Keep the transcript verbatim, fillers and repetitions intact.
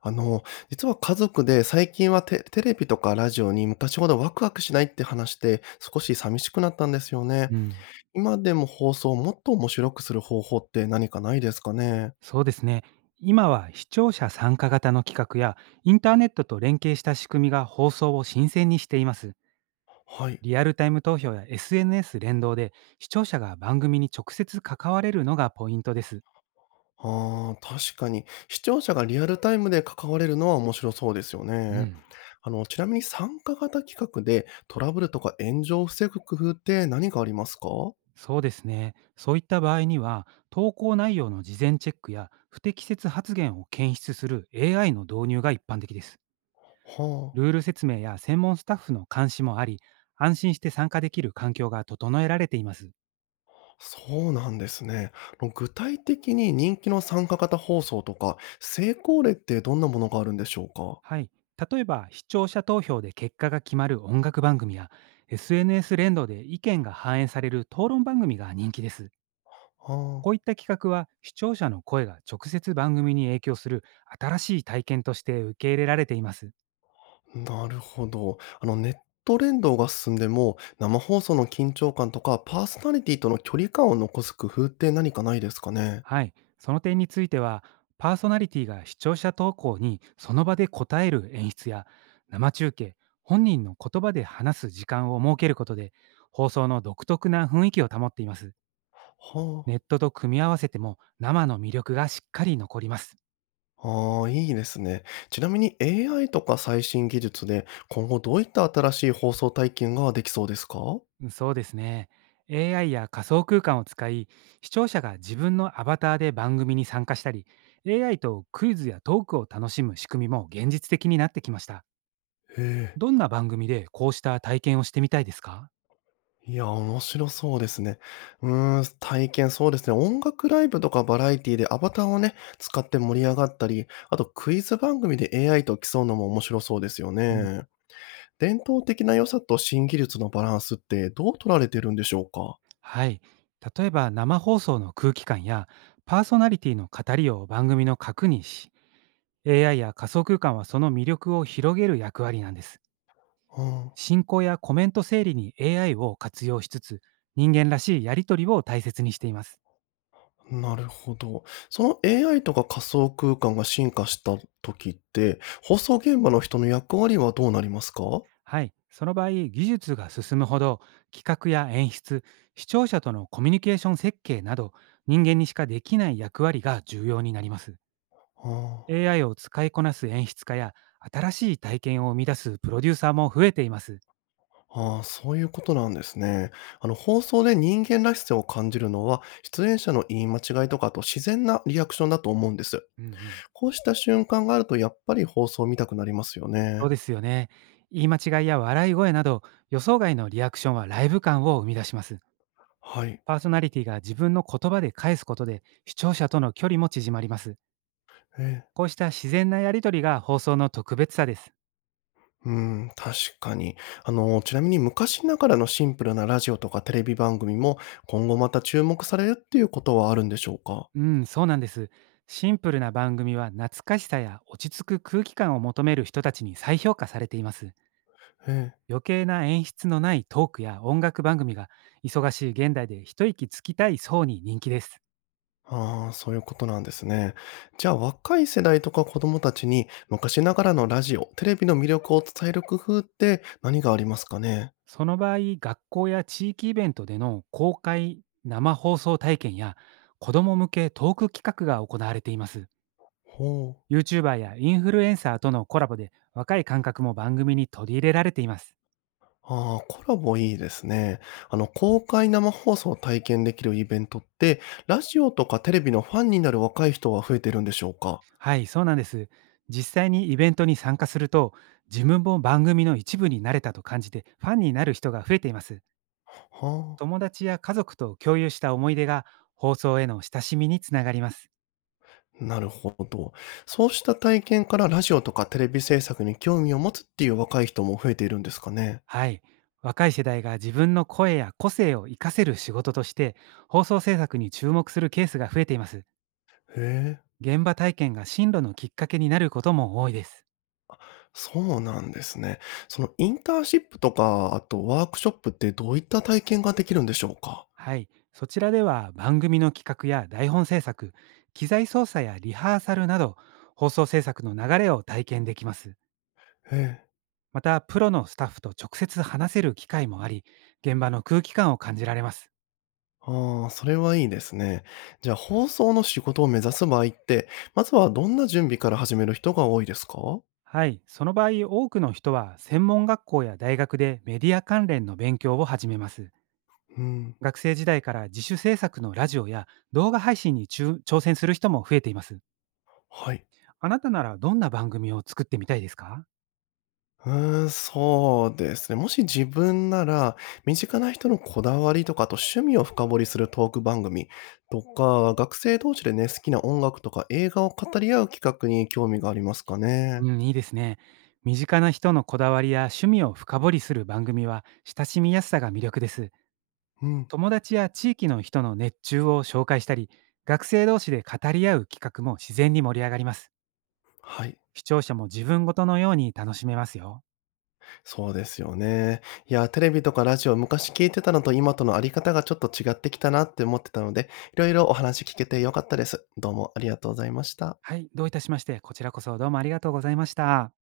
あの、実は家族で最近はテテレビとかラジオに昔ほどワクワクしないって話して少し寂しくなったんですよね。うん、今でも放送をもっと面白くする方法って何かないですかね。そうですね。今は視聴者参加型の企画やインターネットと連携した仕組みが放送を新鮮にしています。はい。リアルタイム投票や エスエヌエス 連動で視聴者が番組に直接関われるのがポイントです。ああ、確かに。視聴者がリアルタイムで関われるのは面白そうですようね。ん。あの、ちなみに参加型企画でトラブルとか炎上を防ぐ工夫って何がありますか。はそうですね。そういった場合には、投稿内容の事前チェックや不適切発言を検出する エーアイ の導入が一般的です。あ。ルール説明や専門スタッフの監視もあり、安心して参加できる環境が整えられています。そうなんですね。あの、具体的に人気の参加型放送とか、成功例ってどんなものがあるんでしょうか。はい。例えば、視聴者投票で結果が決まる音楽番組や、エスエヌエス 連動で意見が反映される討論番組が人気です。あこういった企画は、視聴者の声が直接番組に影響する新しい体験として受け入れられています。あ、なるほど。あの、ネット連動が進んでも、生放送の緊張感とか、パーソナリティとの距離感を残す工夫って何かないですかね。はい。その点については、パーソナリティが視聴者投稿にその場で答える演出や、生中継、本人の言葉で話す時間を設けることで、放送の独特な雰囲気を保っています。はネットと組み合わせても生の魅力がしっかり残ります。あ。ああ、いいですね。ちなみに エーアイ とか最新技術で、今後どういった新しい放送体験ができそうですか。そうですね。エーアイ や仮想空間を使い、視聴者が自分のアバターで番組に参加したり、エーアイ とクイズやトークを楽しむ仕組みも現実的になってきました。へえ。どんな番組でこうした体験をしてみたいですか？いや、面白そうですね。うーん、体験そうですね。音楽ライブとかバラエティでアバターをね、使って盛り上がったり、あとクイズ番組で エーアイ と競うのも面白そうですようん。ね。伝統的な良さと新技術のバランスってどう取られてるんでしょうか。はい。例えば、生放送の空気感やパーソナリティの語りを番組の核にし、エーアイ や仮想空間はその魅力を広げる役割なんです。進行やコメント整理に エーアイ を活用しつつ、人間らしいやり取りを大切にしています。うん、なるほど。その エーアイ とか仮想空間が進化した時って、放送現場の人の役割はどうなりますか。はい。その場合、技術が進むほど、企画や演出、視聴者とのコミュニケーション設計など、人間にしかできない役割が重要になります。あ エーアイ を使いこなす演出家や、新しい体験を生み出すプロデューサーも増えています。ああ、そういうことなんですね。あの、放送で人間らしさを感じるのは、出演者の言い間違いとか、あと自然なリアクションだと思うんです。うんうん。こうした瞬間があると、やっぱり放送を見たくなりますよそね。うですよね。言い間違いや笑い声など、予想外のリアクションはライブ感を生み出します。はい。パーソナリティが自分の言葉で返すことで、視聴者との距離も縮まります。え。こうした自然なやりとりが放送の特別さです。うん、確かに。あの、ちなみに昔ながらのシンプルなラジオとかテレビ番組も、今後また注目されるっていうことはあるんでしょうか。うん、そうなんです。シンプルな番組は、懐かしさや落ち着く空気感を求める人たちに再評価されています。ええ。余計な演出のないトークや音楽番組が、忙しい現代で一息つきたい層に人気です。ああ、そういうことなんですね。じゃあ若い世代とか子供たちに昔ながらのラジオ、テレビの魅力を伝える工夫って何がありますかね。その場合、学校や地域イベントでの公開生放送体験や、子ども向けトーク企画が行われています。ほう。ユーチューバー やインフルエンサーとのコラボで、若い感覚も番組に取り入れられています。ああ、コラボいいですね。あの、公開生放送を体験できるイベントって、ラジオとかテレビのファンになる若い人は増えてるんでしょうか。はい、そうなんです。実際にイベントに参加すると、自分も番組の一部になれたと感じて、ファンになる人が増えています。は友達や家族と共有した思い出が、放送への親しみにつながります。あ、なるほど。そうした体験からラジオとかテレビ制作に興味を持つっていう若い人も増えているんですかね。はい、若い世代が自分の声や個性を活かせる仕事として、放送制作に注目するケースが増えています。へえ。現場体験が進路のきっかけになることも多いです。そうなんですね。そのインターンシップとか、あとワークショップってどういった体験ができるんでしょうか？はい、そちらでは番組の企画や台本制作、機材操作やリハーサルなど、放送制作の流れを体験できます。ええ。また、プロのスタッフと直接話せる機会もあり、現場の空気感を感じられます。ああ、それはいいですね。じゃあ放送の仕事を目指す場合って、まずはどんな準備から始める人が多いですか？はい、その場合、多くの人は専門学校や大学でメディア関連の勉強を始めます。うん、学生時代から自主制作のラジオや動画配信に中挑戦する人も増えています。はい。あなたならどんな番組を作ってみたいですか？うーん、そうですね。もし自分なら、身近な人のこだわりとか、あと趣味を深掘りするトーク番組とか、学生同士でね、好きな音楽とか映画を語り合う企画に興味がありますかね。うん、いいですね。身近な人のこだわりや趣味を深掘りする番組は、親しみやすさが魅力です。うん。友達や地域の人の熱中を紹介したり、学生同士で語り合う企画も自然に盛り上がります。はい、視聴者も自分ごとのように楽しめますよ。そうですよね。いや、テレビとかラジオ、昔聞いてたのと今とのあり方がちょっと違ってきたなって思ってたので、いろいろお話聞けてよかったです。どうもありがとうございました。はい、どういたしまして。こちらこそどうもありがとうございました。